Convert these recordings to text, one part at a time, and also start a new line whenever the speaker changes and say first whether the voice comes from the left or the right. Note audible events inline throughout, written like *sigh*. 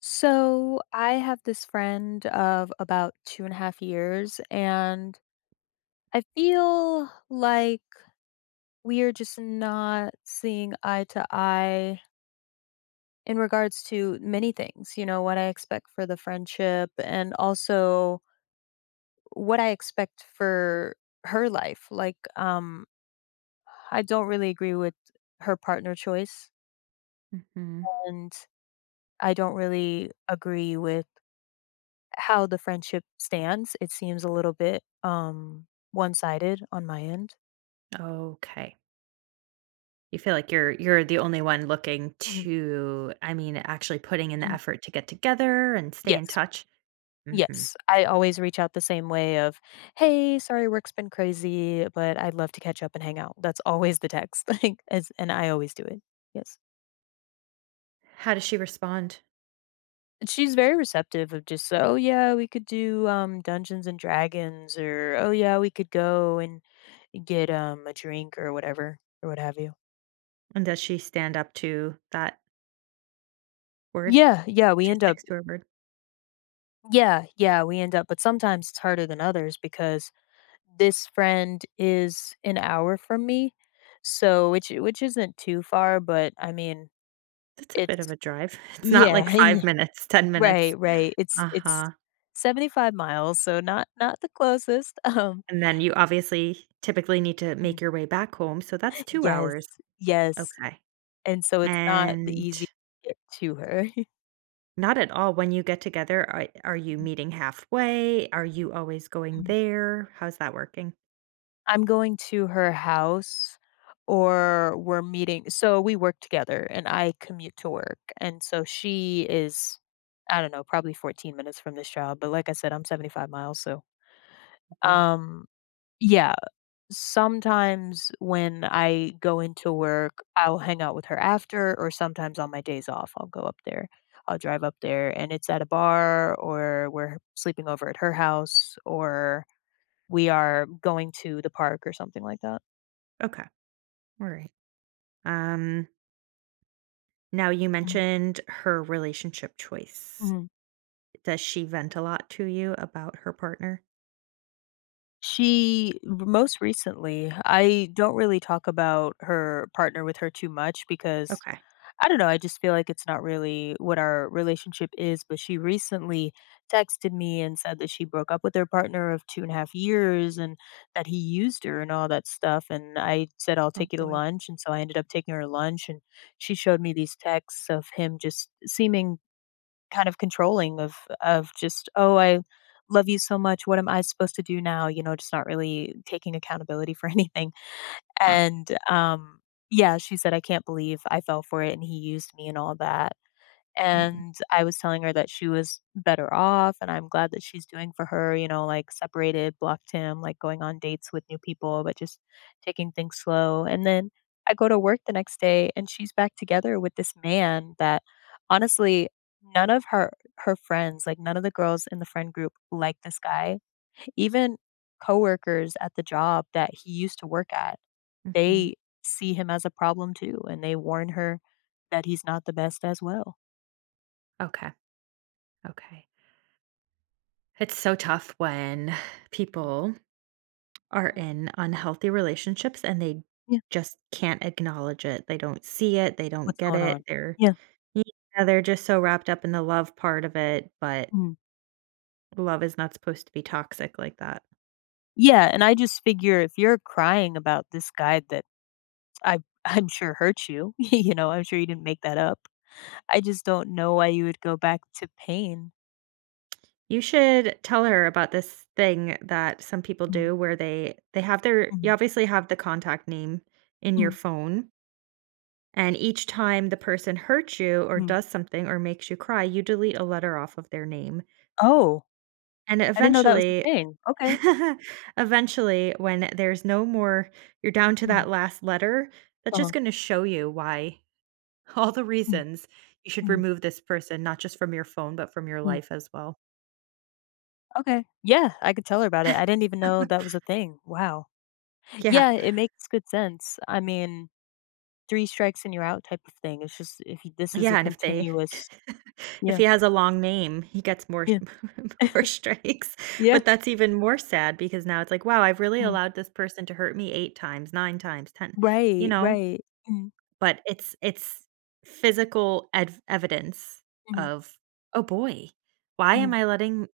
left: So I have this friend of about 2.5 years, and I feel like we are just not seeing eye to eye in regards to many things, what I expect for the friendship and also what I expect for her life. Like, I don't really agree with her partner choice,
right: hmm
left: and I don't really agree with how the friendship stands. It seems a little bit one-sided on my end.
right: Okay. You feel like you're the only one looking
left: Mhm,
right: to, I mean, actually putting in the
left: mhm.
right: effort to get together and stay in
left: Yes.
right: touch. Hmm.
left: Yes. I always reach out the same way of, "Hey, sorry work's been crazy, but I'd love to catch up and hang out." That's always the text, *laughs* like, as and I always do it. Yes.
right: How does she respond?
left: She's very receptive of just, "Oh, yeah, we could do, Dungeons& and Dragons," or, "Oh, yeah, we could go and get, a drink," or whatever, or what have you.
right: And does she stand up to that word?
left: Yeah, yeah, we
right: She
left: end up
right: sticks to her word.
left: Yeah, yeah, we end up, but sometimes it's harder than others because this friend is an hour from me, so which isn't too far, but I mean,
right: That's a
left: it's
right: bit of a drive. *laughs* It's not like
left: yeah, *laughs* yeah,
right: 5 minutes, 10 minutes.
left: right, right. It's
right: Uh
left: it's
right: huh.
left: 75 miles, so not the closest. *laughs*
right: And then you obviously typically need to
left: Mhm.
right: make your way back home, so that's two
left: Yes,
right: hours.
left: yes,
right: Okay.
left: and so it's not the
right: And
left: easiest to get to her.
right: not at all. When you get together, are you meeting halfway? Are you always going
left: *laughs*
right: there? How's that working?
left: I'm going to her house, or we're meeting. So we work together and I commute to work. And so she is, I don't know, probably 14 minutes from this job. But like I said, I'm 75 miles. So,
right: Oh boy.
left: um, yeah, sometimes when I go into work, I'll hang out with her after, or sometimes on my days off, I'll go up there. I'll drive up there and it's at a bar, or we're sleeping over at her house, or we are going to the park or something like that.
right: Okay. All right. Um, Now you mentioned her relationship choice.
left: Mhm.
right: Does she vent a lot to you about her partner?
left: She r Most recently, I don't really talk about her partner with her too much because,
right: Okay.
left: I don't know, I just feel like it's not really what our relationship is, but she recently texted me and said that she broke up with her partner of 2.5 years and that he used her and all that stuff, and I said, "I'll
right: Oh
left: take you to
right: boy.
left: lunch," and so I ended up taking her to lunch, and she showed me these texts of him just seeming kind of controlling of just, "Oh, I love you so much. What am I supposed to do now?" You know, just not really taking accountability for *laughs* anything.
right: Huh.
left: And, yeah, she said, "I can't believe I fell for it and he used me and all that."
right: Mm.
left: And I was telling her that she was better off, and I'm glad that she's doing for her, you know, like separated, blocked him, like going on dates with new people, but just taking things slow. And then I go to work the next day and she's back together with this man that honestly, none of her friends, like none of the girls in the friend group like this guy. Even coworkers at the job that he used to work at,
right: Mm-hmm.
left: they see him as a problem too, and they warn her that he's not the best as well.
right: Okay. Okay. It's so tough when people are
left: Mm.
right: in unhealthy relationships and they
left: Yeah.
right: just can't acknowledge it. They don't see it. They don't
left: What's
right: get
left: going
right: it.
left: on?
right: They're—
left: Yeah.
right: yeah, they're just so wrapped up in the love part of it, but
left: Mhm.
right: love is not supposed to be toxic like that.
left: Yeah, and I just figure if you're crying about this guy that I *laughs* I'm sure hurt you, *laughs* I'm sure you didn't make that up. I just don't know why you would go back to pain.
right: You should tell her about this thing that some people
left: Mm,
right: do where they have their— you
left: mhm,
right: obviously have the contact name in your
left: mm,
right: phone, and each time the person hurts you or
left: mm.
right: does something or makes you cry, you delete a letter off of their name.
left: Oh,
right: And
left: I didn't know that was a
right: eventually,
left: thing. Okay.
right: *laughs* eventually when there's no more, you're down to
left: Mm,
right: that last letter, that's just
left: uh-huh.
right: going to show you why. *laughs* All the
left: Mm,
right: reasons you should
left: mm,
right: remove this person, not just from your phone, but from your
left: mm.
right: life as well.
left: Okay. Yeah, I could tell her about it. I
right: *laughs*
left: didn't even know that was a thing. Wow.
right: Yeah.
left: Yeah, it makes good sense. I mean, three strikes and you're out type of thing. It's just if you- this is a
right: Yeah, and if they—
left: continuous,
right: *laughs* if he
left: yeah,
right: has a long name, he gets more
left: yeah.
right: *laughs* more strikes,
left: Yeah.
right: but that's even more sad because now it's like, "Wow, I've really
left: Mm.
right: allowed this person to hurt me 8 times, 9 times, 10." You
left: Right,
right: know?
left: right. Mhm,
right: But it's physical ev evidence
left: mhm,
right: of, "Oh boy, why
left: mhm.
right: am I letting—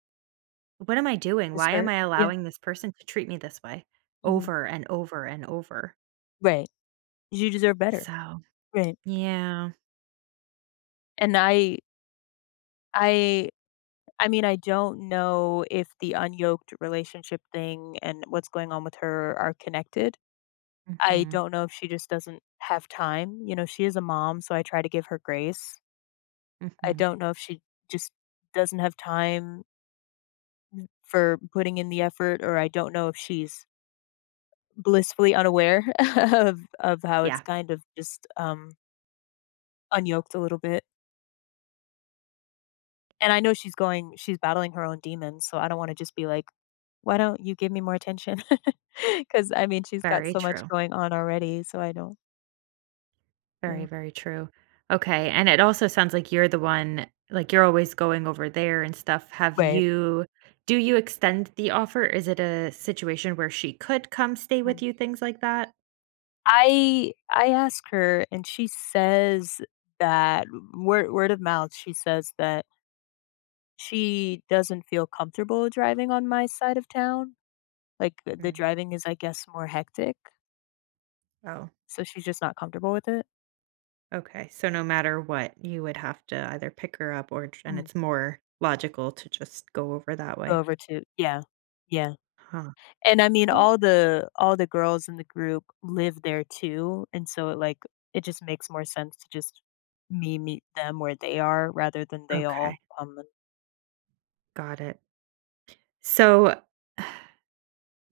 right: what am I doing?
left: This
right: Why am
left: hurt.
right: I
left: Yeah.
right: allowing this person to treat me this way
left: Mhm.
right: over and over and over?"
left: Right. You deserve better.
right: So,
left: Right.
right: yeah.
left: And I I mean, I don't know if the unyoked relationship thing and what's going on with her are connected. I
right: Mhm.
left: don't know if she just doesn't have time. You know, she is a mom, so I try to give her grace. I
right: Mhm.
left: don't know if she just doesn't have time for putting in the effort, or I don't know if she's blissfully unaware *laughs* of how it's
right: Yeah,
left: kind of just, unyoked a little bit. And I know she's battling her own demons, so I don't wanna just be like, "Why don't you give me more attention?" *laughs* Because I mean, she's got
right: very
left: so much
right: true.
left: going on already, so I don't
right: Very,
left: yeah.
right: very true. Okay, and it also sounds like you're the one, like, you're always going over there and stuff. Have
left: Right.
right: you— do you extend the offer? Is it a situation where she could come stay with
left: Mm.
right: you, things like that?
left: I ask her, and she says that word of mouth, she says that she doesn't feel comfortable driving on my side of town. Like, the
right: Mm.
left: driving is, I guess, more hectic.
right: Oh.
left: So she's just not comfortable with it?
right: Okay, so no matter what, you would have to either pick her up or j— and
left: Mm.
right: it's more logical to just go over that
left: Go
right: way.
left: over to Yeah, yeah,
right: Huh.
left: and I mean,
right: Well,
left: all the girls in the group live there too, and so it, like, it just makes more sense to just me meet them where they are rather than they
right: okay,
left: all come and.
right: got it. So, *sighs*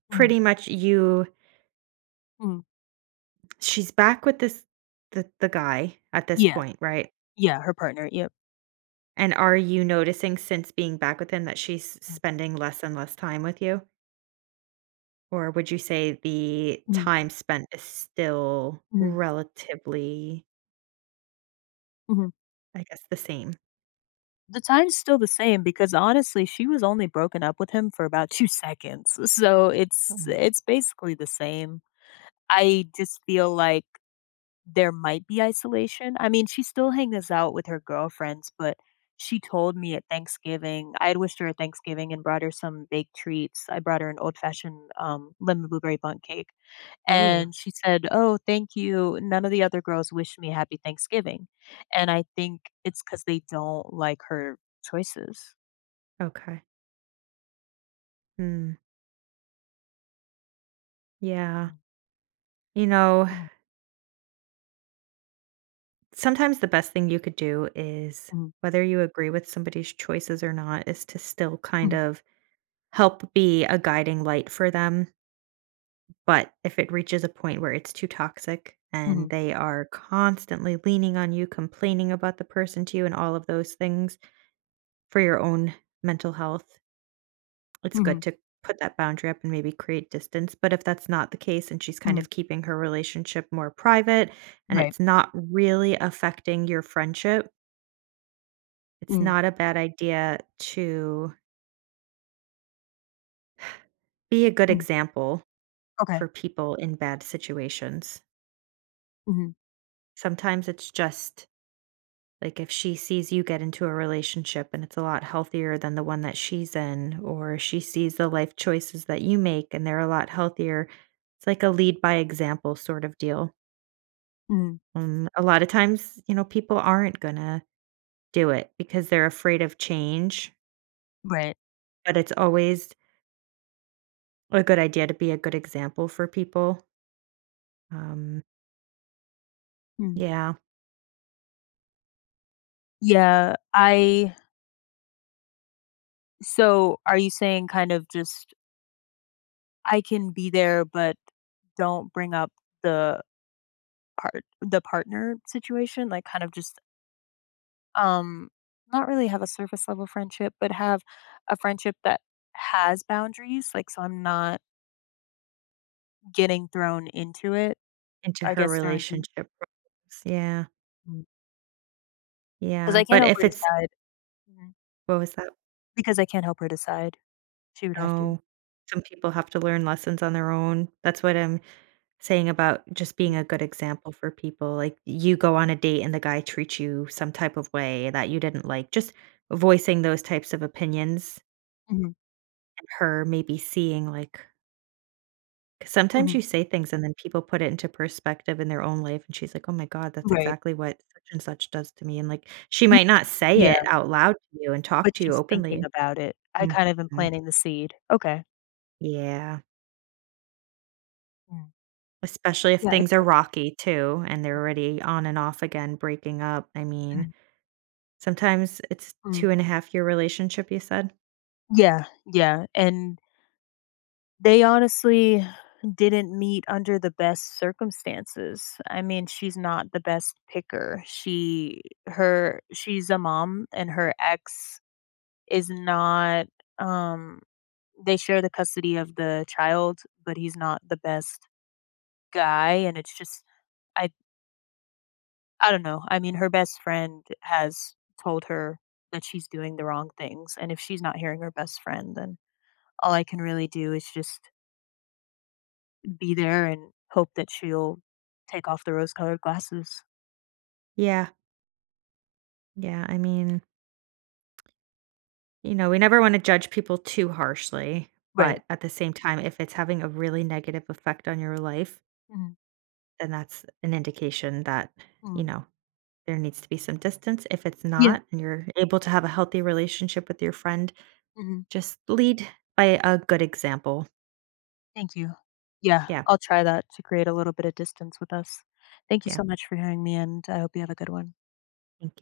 left: Mhm,
right: pretty much you—
left: mhm.
right: she's back with this the guy at this
left: Yeah,
right: point, right?
left: yeah, her partner, yep.
right: And are you noticing since being back with him that she's
left: Mm,
right: spending less and less time with you? Or would you say the
left: mhm,
right: time spent is still
left: mhm,
right: relatively,
left: mhm.
right: I guess, the same?
left: The time's still the same because, honestly, she was only broken up with him for about *laughs* 2 seconds, so it's
right: Oh.
left: it's basically the same. I just feel like there might be isolation. I mean, she still hangs out with her girlfriends, but she told me at Thanksgiving, I had wished her a Thanksgiving and brought her some baked treats. I brought her an old fashioned lemon blueberry bundt cake.
right: Ooh,
left: And she said, "Oh, thank you. None of the other girls wished me happy Thanksgiving." And I think it's because they don't like her choices.
right: okay. Hmm. Yeah. You know,
left: Mm,
right: sometimes the best thing you could do is,
left: mhm,
right: whether you agree with somebody's choices or not, is to still kind
left: mhm,
right: of help be a guiding light for them. But if it reaches a point where it's too toxic
left: mhm,
right: and
left: mhm,
right: they are constantly leaning on you, complaining about the person to you, and all of those things, for your own mental health, it's
left: mhm,
right: good to put that boundary up and maybe create distance, but if that's not the case and she's kind
left: mhm.
right: of keeping her relationship more private and
left: Right.
right: it's not really affecting your friendship, it's
left: Mm,
right: not a bad idea to be a good
left: mm.
right: example
left: Okay.
right: for people in bad situations.
left: Mhm,
right: Sometimes it's just like if she sees you get into a relationship and it's a lot healthier than the one that she's in, or she sees the life choices that you make and they're a lot healthier, it's like a lead by example sort of deal.
left: mhm.
right: And a lot of times, you know, people aren't gonna do it because they're afraid of change,
left: Right.
right: but it's always a good idea to be a good example for people. Um,
left: Mm.
right: yeah,
left: Yeah. I So, are you saying kind of just I can be there, but don't bring up the the partner situation, like kind of just um not really have a surface level friendship, but have a friendship that has boundaries, like so I'm not getting thrown into it.
right: into
left: I
right: her
left: guess thrown into
right: relationship problems. Yeah,
left: because
right: yeah,
left: I can't
right: but
left: help
right: if
left: her
right: it's—
left: decide. Mhm.
right: what was that?
left: Because I can't help her decide, she would have to.
right: No. Some people have to learn lessons on their own. That's what I'm saying about just being a good example for people. Like, you go on a date and the guy treats you some type of way that you didn't like, just voicing those types of opinions—
left: Mm-hmm.
right: her maybe seeing like, 'cause sometimes
left: Hmm.
right: you say things and then people put it into perspective in their own life and she's like, "Oh my god, that's
left: Right.
right: exactly what such and such does to me," and like she
left: Y-
right: might not say it
left: Yeah,
right: out loud to you and
left: but
right: talk to you
left: she's thinking
right: openly.
left: about it. I kind of am
right: Mhm.
left: planting the seed. Okay.
right: Yeah,
left: Mm.
right: especially if
left: Yeah,
right: things are
left: exactly.
right: rocky too and they're already on and off again breaking up. I mean,
left: Mm,
right: sometimes— it's
left: mm.
right: 2 and a half year relationship, you said?
left: Yeah, yeah, and they honestly didn't meet under the best circumstances. I mean, she's not the best picker. She's a mom and her ex is not. um they share the custody of the child, but he's not the best guy and it's just I I don't know. I mean, her best friend has told her that she's doing the wrong things and if she's not hearing her best friend then all I can really do is just be there and hope that she'll take off the rose-colored glasses.
right: Yeah, yeah, I mean, you know, we never want to judge people too harshly,
left: Right.
right: but at the same time, if it's having a really negative effect on your life,
left: Mhm,
right: then that's an indication that, you
left: mhm.
right: know, there needs to be some distance. If it's
left: Yeah,
right: not, and you're able to have a healthy relationship with your friend,
left: mhm.
right: just lead by a good example.
left: Thank you. Yeah,
right: Yeah.
left: I'll try that to create a little bit of distance with us. Thank you
right: Yeah.
left: so much for hearing me, and I hope you have a good one.
right: Thank you.